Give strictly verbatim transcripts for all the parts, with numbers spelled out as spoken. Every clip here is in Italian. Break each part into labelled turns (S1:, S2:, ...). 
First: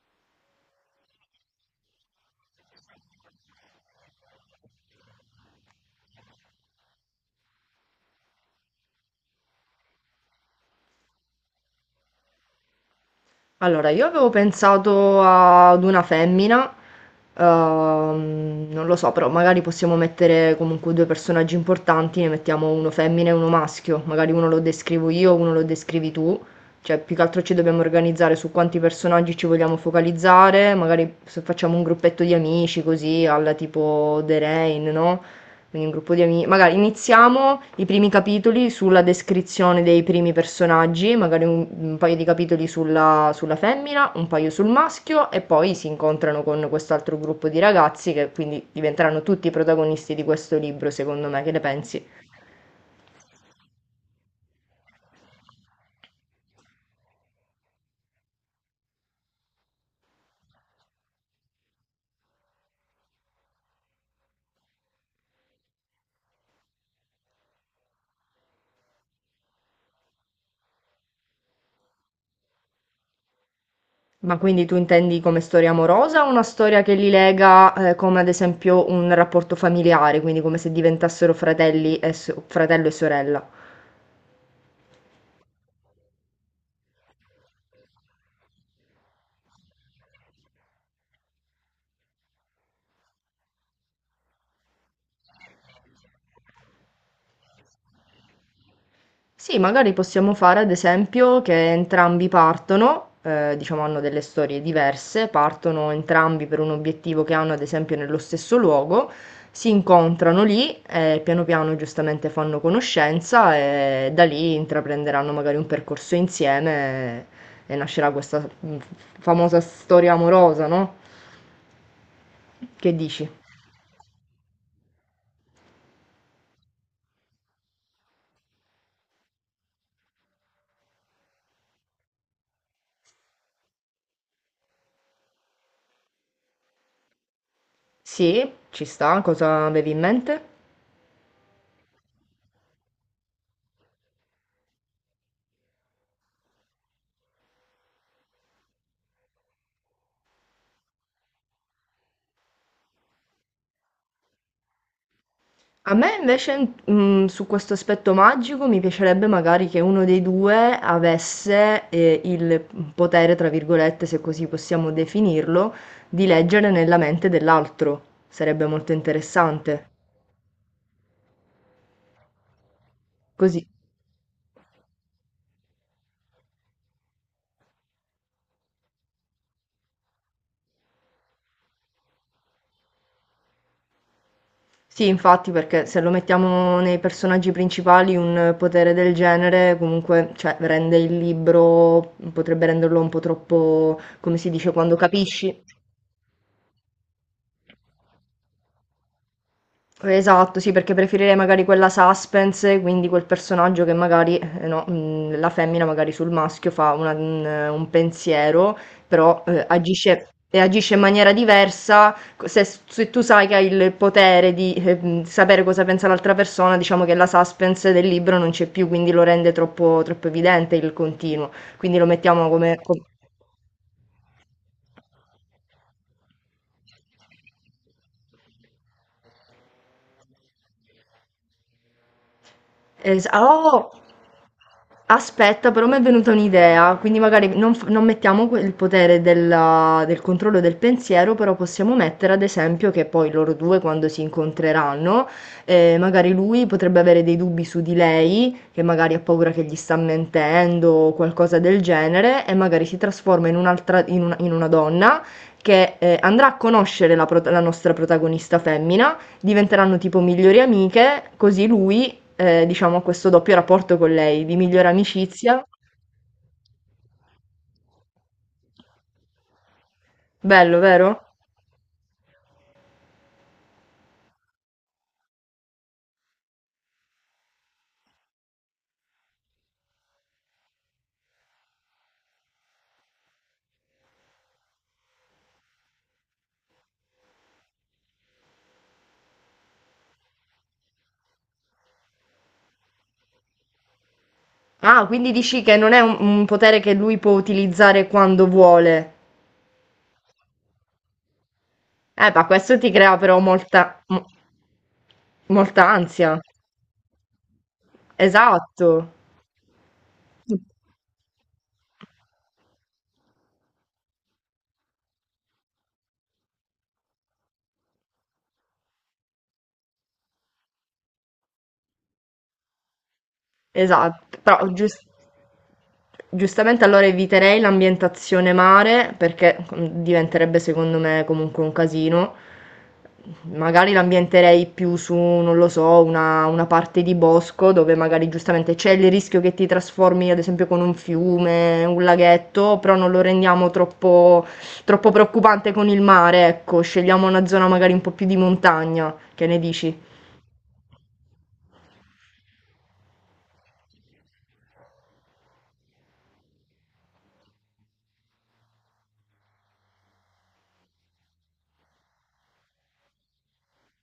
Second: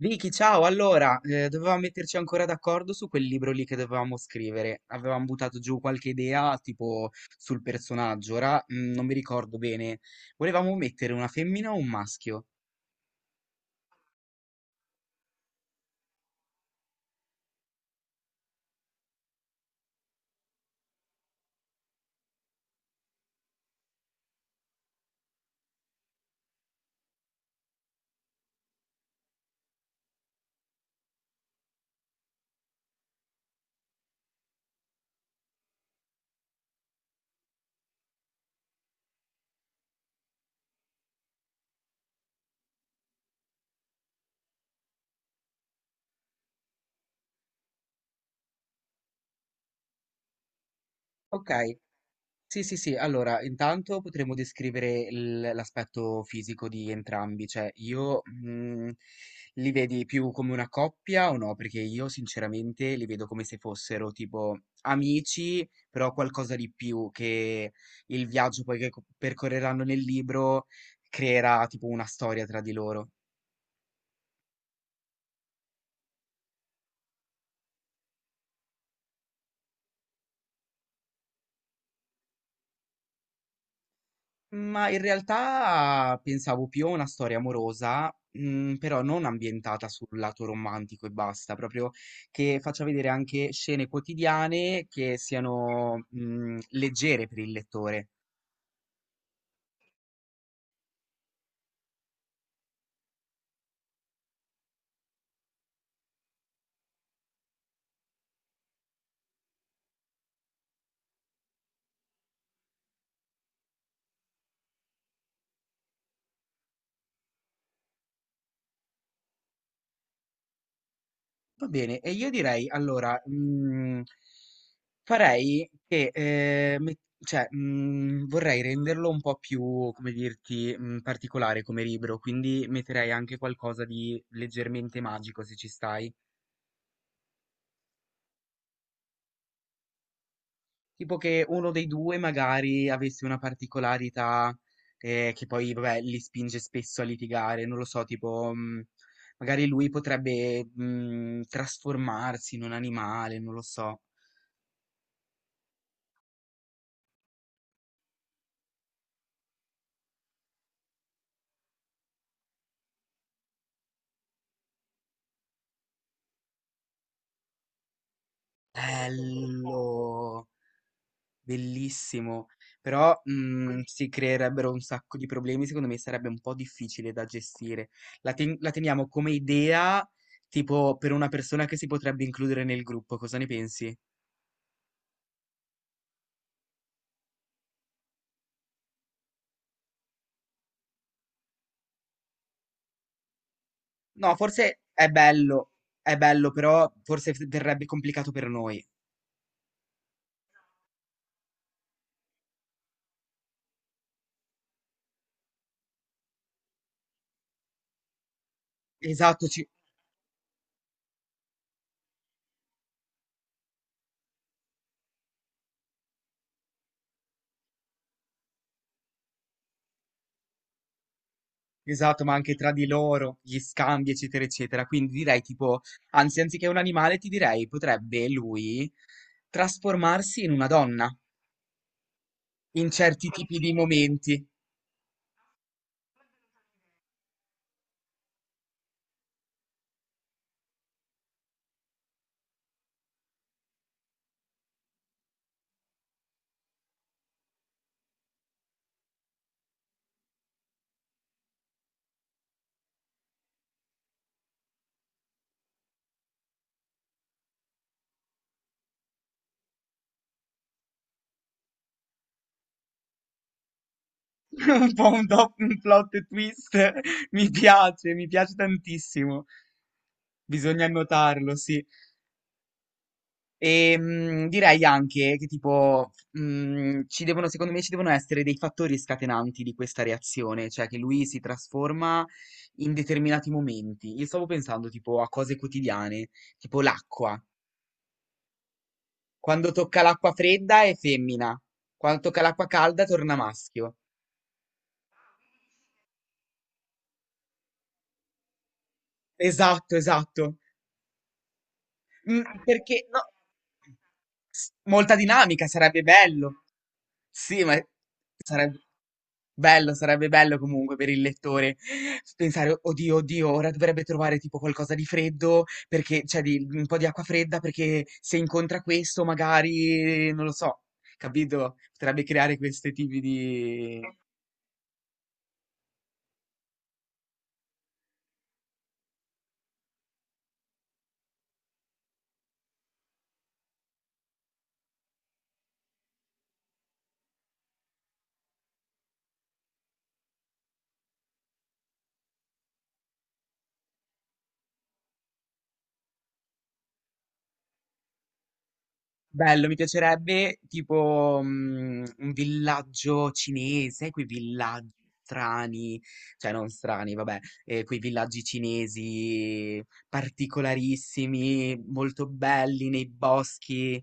S1: Vicky, ciao! Allora, eh, dovevamo metterci ancora d'accordo su quel libro lì che dovevamo scrivere. Avevamo buttato giù qualche idea, tipo sul personaggio. Ora, mm, non mi ricordo bene. Volevamo mettere una femmina o un maschio.
S2: Allora, io avevo pensato ad una femmina, ehm, non lo so, però magari possiamo mettere comunque due personaggi importanti, ne mettiamo uno femmina e uno maschio, magari uno lo descrivo io, uno lo descrivi tu, cioè più che altro ci dobbiamo organizzare su quanti personaggi ci vogliamo focalizzare, magari se facciamo un gruppetto di amici così, alla tipo The Rain, no? Quindi un gruppo di amici. Magari iniziamo i primi capitoli sulla descrizione dei primi personaggi, magari un, un paio di capitoli sulla, sulla femmina, un paio sul maschio e poi si incontrano con quest'altro gruppo di ragazzi che quindi diventeranno tutti i protagonisti di questo libro, secondo me, che
S1: Ok,
S2: ne pensi?
S1: sì, sì, sì. Allora, intanto potremmo descrivere il- l'aspetto fisico di entrambi, cioè io mm, li vedi più come una coppia o no? Perché io sinceramente li vedo come se fossero tipo amici, però qualcosa di più che il viaggio poi che co- percorreranno nel libro creerà tipo una storia tra di loro.
S2: Ma quindi tu intendi come storia amorosa o una storia che li lega, eh, come ad esempio un rapporto familiare, quindi come se diventassero fratelli e so- fratello e sorella?
S1: Ma in realtà pensavo più a una storia amorosa, mm, però non ambientata sul lato romantico e basta, proprio che faccia vedere anche scene quotidiane che siano, mm, leggere per il lettore.
S2: Sì, magari possiamo fare ad esempio che entrambi partono, eh, diciamo hanno delle storie diverse, partono entrambi per un obiettivo che hanno ad esempio nello stesso luogo, si incontrano lì e piano piano giustamente fanno conoscenza e da lì intraprenderanno magari un percorso insieme e, e nascerà questa mm, famosa storia amorosa, no?
S1: Va bene, e io direi
S2: Che
S1: allora,
S2: dici?
S1: mm, farei che, eh, met- cioè, mm, vorrei renderlo un po' più, come dirti, mm, particolare come libro, quindi metterei anche qualcosa di leggermente magico se ci stai.
S2: Sì, ci sta, cosa avevi in mente?
S1: Tipo che uno dei due magari avesse una particolarità eh, che poi vabbè, li spinge spesso a litigare, non lo so, tipo mh, magari lui potrebbe mh, trasformarsi in un animale, non lo so.
S2: A me invece, mm, su questo aspetto magico, mi piacerebbe magari che uno dei due avesse eh, il potere, tra virgolette, se così possiamo definirlo, di leggere nella mente dell'altro. Sarebbe molto interessante.
S1: Bello, bellissimo, però
S2: Così.
S1: mh, si creerebbero un sacco di problemi, secondo me sarebbe un po' difficile da gestire. La, ten- la teniamo come idea, tipo per una persona che si potrebbe includere nel gruppo, cosa ne pensi?
S2: Sì, infatti, perché se lo mettiamo nei personaggi principali, un potere del genere comunque, cioè, rende il libro, potrebbe renderlo un po' troppo,
S1: No,
S2: come si dice,
S1: forse
S2: quando
S1: è
S2: capisci.
S1: bello, è bello, però forse f- verrebbe complicato per noi.
S2: Esatto, sì, perché preferirei magari quella suspense, quindi quel personaggio che magari, eh, no, mh, la femmina magari sul maschio fa una- un, un pensiero, però
S1: Esatto,
S2: eh,
S1: ci-
S2: agisce, e agisce in maniera diversa. Se, se tu sai che hai il potere di eh, mh, sapere cosa pensa l'altra persona, diciamo che la suspense del libro non c'è più, quindi lo rende troppo, troppo evidente il continuo. Quindi lo
S1: esatto, ma
S2: mettiamo
S1: anche tra
S2: come...
S1: di
S2: come-
S1: loro, gli scambi, eccetera, eccetera. Quindi direi tipo, anzi, anziché un animale, ti direi potrebbe lui trasformarsi in una donna in
S2: es-
S1: certi tipi di
S2: oh!
S1: momenti.
S2: Aspetta, però mi è venuta un'idea, quindi magari non, f- non mettiamo que- il potere della- del controllo del pensiero, però possiamo mettere ad esempio che poi loro due quando si incontreranno, eh, magari lui potrebbe avere dei dubbi su di lei, che magari ha paura che gli sta mentendo o qualcosa del genere, e magari si trasforma in un'altra, in una, in una donna che eh, andrà a conoscere la, prot- la nostra protagonista femmina, diventeranno tipo migliori amiche, così lui eh, diciamo, questo doppio rapporto con lei, di migliore
S1: Un po' un, dop-
S2: amicizia.
S1: un plot twist. Mi piace, mi piace tantissimo.
S2: Bello,
S1: Bisogna
S2: vero?
S1: annotarlo, sì. E mh, direi anche che tipo, mh, ci devono, secondo me ci devono essere dei fattori scatenanti di questa reazione, cioè che lui si trasforma in determinati momenti. Io stavo pensando tipo a cose quotidiane, tipo l'acqua. Quando tocca l'acqua fredda è femmina, quando tocca l'acqua calda torna maschio.
S2: Ah, quindi dici che non è un, un potere che lui può utilizzare quando vuole.
S1: Esatto, esatto.
S2: Eh,
S1: Mh,
S2: ma questo ti
S1: perché
S2: crea
S1: no
S2: però molta, mo-
S1: S molta dinamica,
S2: molta
S1: sarebbe
S2: ansia.
S1: bello. Sì, ma sarebbe
S2: Esatto.
S1: bello, sarebbe bello comunque per il lettore pensare: "Oddio, oddio, ora dovrebbe trovare tipo qualcosa di freddo perché cioè di un po' di acqua fredda perché se incontra questo magari", non lo so, capito? Potrebbe creare questi tipi di
S2: Esatto, però gius- giustamente allora eviterei l'ambientazione mare perché mm, diventerebbe secondo me comunque un casino. Magari l'ambienterei più su, non lo so, una, una parte di bosco dove magari giustamente c'è il rischio che ti trasformi ad esempio con un fiume, un laghetto, però non lo rendiamo troppo, troppo preoccupante con il mare, ecco, scegliamo una zona magari un po' più di montagna, che ne
S1: bello, mi
S2: dici?
S1: piacerebbe tipo mm, un villaggio cinese, quei villaggi strani, cioè non strani, vabbè, eh, quei villaggi cinesi particolarissimi, molto belli nei boschi.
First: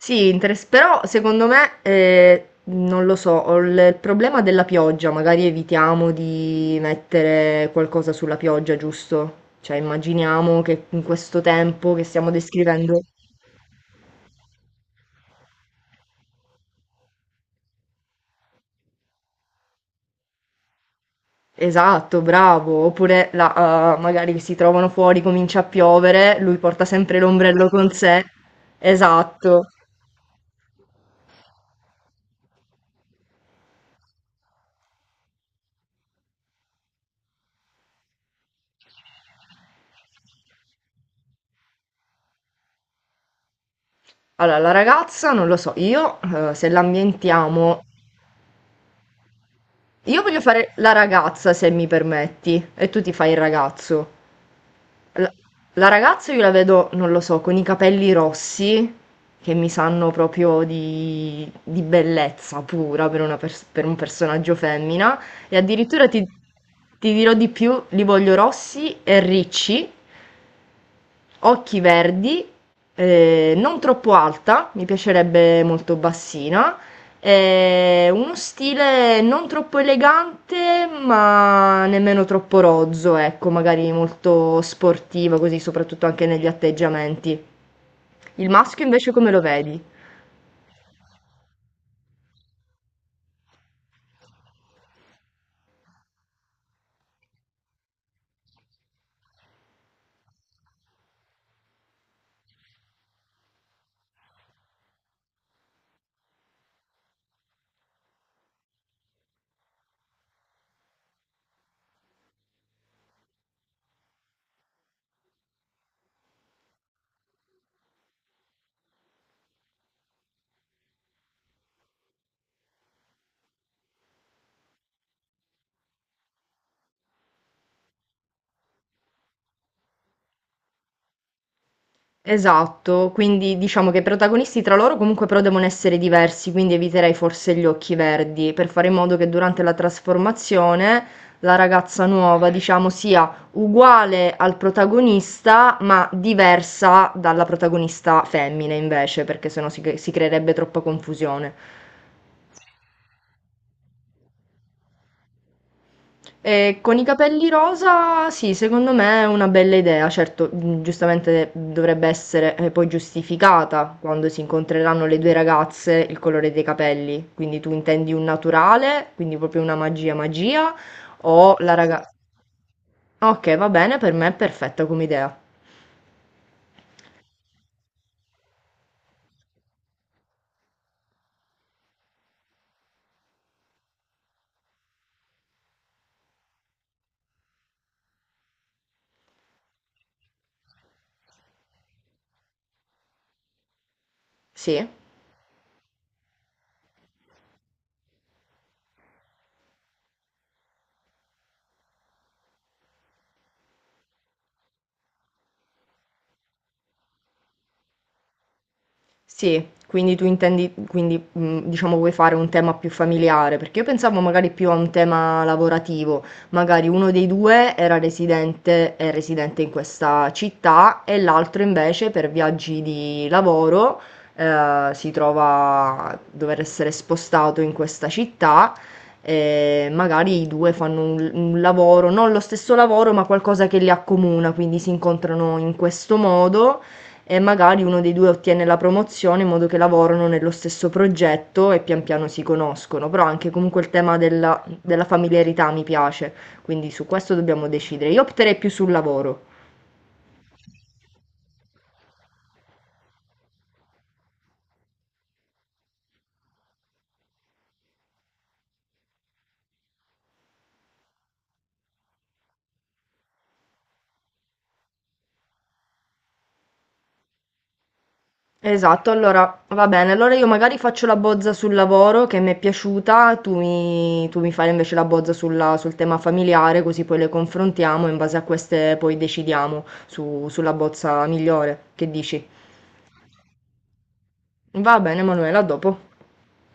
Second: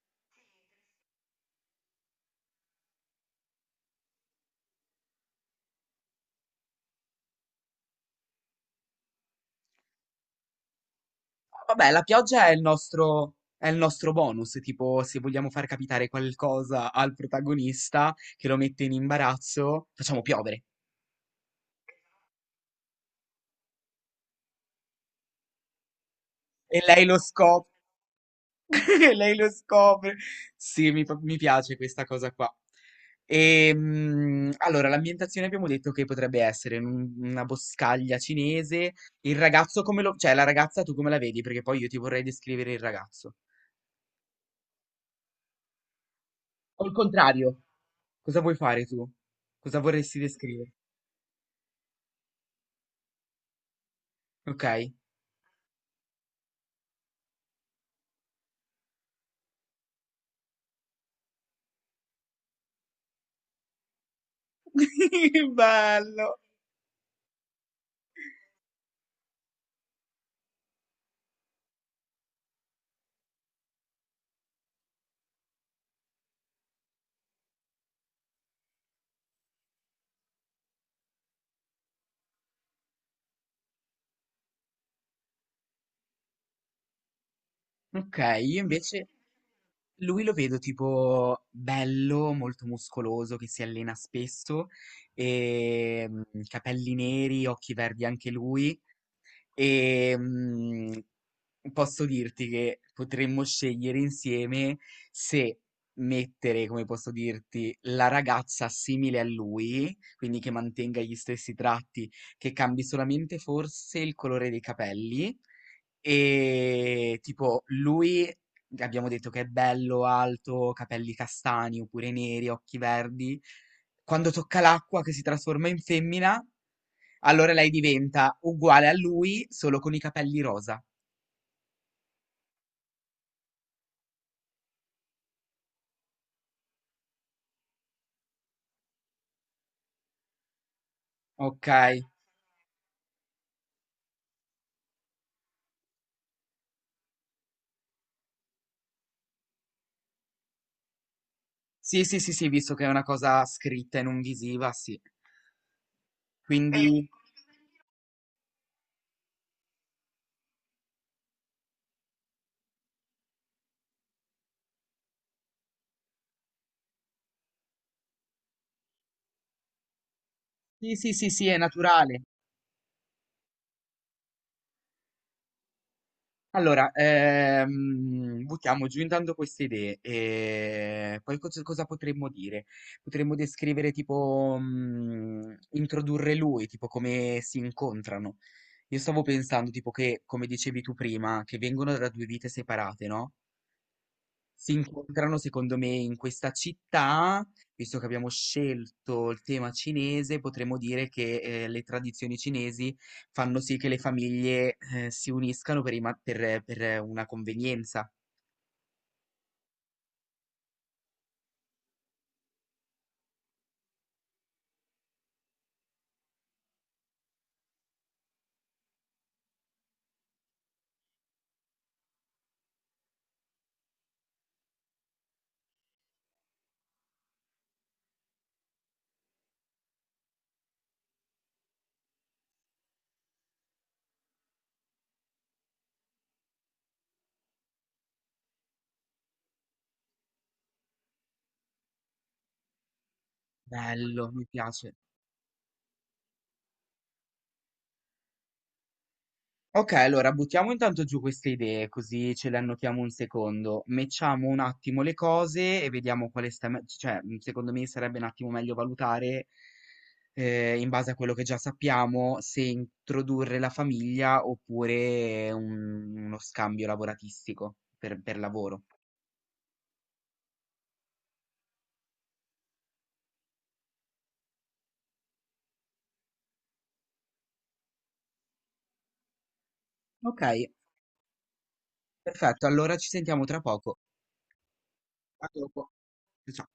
S2: Sì, interes però secondo me, ehm, non lo so, ho il il problema della pioggia, magari evitiamo di mettere qualcosa sulla pioggia, giusto? Cioè immaginiamo che in questo
S1: Vabbè,
S2: tempo
S1: la
S2: che stiamo
S1: pioggia è il
S2: descrivendo...
S1: nostro, è il nostro bonus, tipo se vogliamo far capitare qualcosa al protagonista che lo mette in imbarazzo, facciamo piovere.
S2: Esatto, bravo. Oppure la, eh, magari che si trovano fuori, comincia a piovere, lui
S1: E
S2: porta
S1: lei lo
S2: sempre l'ombrello
S1: scopre.
S2: con sé.
S1: E lei lo
S2: Esatto.
S1: scopre. Sì, mi, pa- mi piace questa cosa qua. E, allora, l'ambientazione abbiamo detto che potrebbe essere in un- una boscaglia cinese. Il ragazzo come lo... cioè la ragazza tu come la vedi? Perché poi io ti vorrei descrivere il ragazzo.
S2: Allora, la ragazza, non lo so, io eh, se
S1: O il contrario.
S2: l'ambientiamo...
S1: Cosa vuoi fare tu? Cosa vorresti
S2: Io voglio
S1: descrivere?
S2: fare la ragazza, se mi permetti, e tu ti fai il ragazzo.
S1: Ok.
S2: La la ragazza io la vedo, non lo so, con i capelli rossi, che mi sanno proprio di di bellezza pura per una pers per un personaggio femmina, e addirittura ti
S1: Bello.
S2: ti dirò di più, li voglio rossi e ricci. Occhi verdi, eh, non troppo alta, mi piacerebbe molto bassina, eh, uno stile non troppo elegante, ma nemmeno troppo rozzo, ecco, magari molto sportivo, così soprattutto anche negli atteggiamenti.
S1: Ok,
S2: Il
S1: io
S2: maschio
S1: invece...
S2: invece come lo vedi?
S1: Lui lo vedo tipo bello, molto muscoloso, che si allena spesso, e mm, capelli neri, occhi verdi anche lui, e mh, posso dirti che potremmo scegliere insieme se mettere, come posso dirti, la ragazza simile a lui, quindi che mantenga gli stessi tratti, che cambi solamente forse il colore dei capelli. E tipo, lui abbiamo detto che è bello, alto, capelli castani oppure neri, occhi verdi. Quando tocca l'acqua che si trasforma in femmina, allora lei diventa uguale a lui, solo con i capelli rosa.
S2: Esatto, quindi diciamo che i protagonisti tra loro comunque però devono essere diversi, quindi eviterei forse gli occhi verdi per fare in modo che durante la trasformazione la
S1: Ok.
S2: ragazza nuova, diciamo, sia uguale al protagonista, ma diversa dalla protagonista femmina invece, perché sennò si, cre- si creerebbe troppa confusione.
S1: Sì, sì, sì, sì, visto che è una cosa scritta e non visiva, sì. Eh,
S2: E con i
S1: quindi,
S2: capelli rosa, sì, secondo me è una bella idea, certo, mh, giustamente dovrebbe essere eh, poi giustificata quando si incontreranno le due ragazze il colore dei capelli. Quindi tu intendi un naturale, quindi proprio una magia magia,
S1: sì, sì, sì, sì, è
S2: o la Sì. ragazza...
S1: naturale.
S2: Ok, va bene, per me è perfetta come idea.
S1: Allora, ehm, buttiamo giù intanto queste idee e poi cos- cosa potremmo dire? Potremmo descrivere tipo, mm, introdurre lui, tipo come si incontrano. Io stavo pensando tipo che, come dicevi tu prima, che vengono da due vite separate, no? Si
S2: Sì.
S1: incontrano secondo me in questa città, visto che abbiamo scelto il tema cinese, potremmo dire che eh, le tradizioni cinesi fanno sì che le famiglie eh, si uniscano per, i ma- per- per una convenienza.
S2: Sì, quindi tu intendi, quindi mh, diciamo vuoi fare un tema più familiare, perché io pensavo magari più a un tema lavorativo, magari uno dei due era residente, è residente in questa città e l'altro invece per viaggi di lavoro eh, si trova a dover essere spostato in questa città e magari i due fanno un, un lavoro, non lo stesso lavoro, ma qualcosa che li accomuna, quindi si incontrano in questo modo e magari uno dei due ottiene la promozione in modo che lavorano nello stesso progetto e pian piano si conoscono, però anche comunque il tema
S1: Bello, mi
S2: della,
S1: piace.
S2: della familiarità mi piace, quindi su questo dobbiamo decidere. Io opterei più sul lavoro.
S1: Ok, allora buttiamo intanto giù queste idee, così ce le annotiamo un secondo. Mettiamo un attimo le cose e vediamo quale sta, me- cioè, mh, secondo me sarebbe un attimo meglio valutare, eh, in base a quello che già sappiamo, se introdurre la famiglia oppure un- uno scambio lavoratistico per, per lavoro.
S2: Esatto, allora va bene, allora io magari faccio la bozza sul lavoro che mi è piaciuta, tu mi, tu mi fai invece la bozza sulla- sul tema familiare, così poi le confrontiamo e in base a queste poi decidiamo
S1: Ok,
S2: su- sulla bozza migliore. Che dici?
S1: perfetto, allora ci sentiamo tra poco.
S2: Va bene,
S1: A
S2: Manuela, a
S1: dopo.
S2: dopo.
S1: Ciao.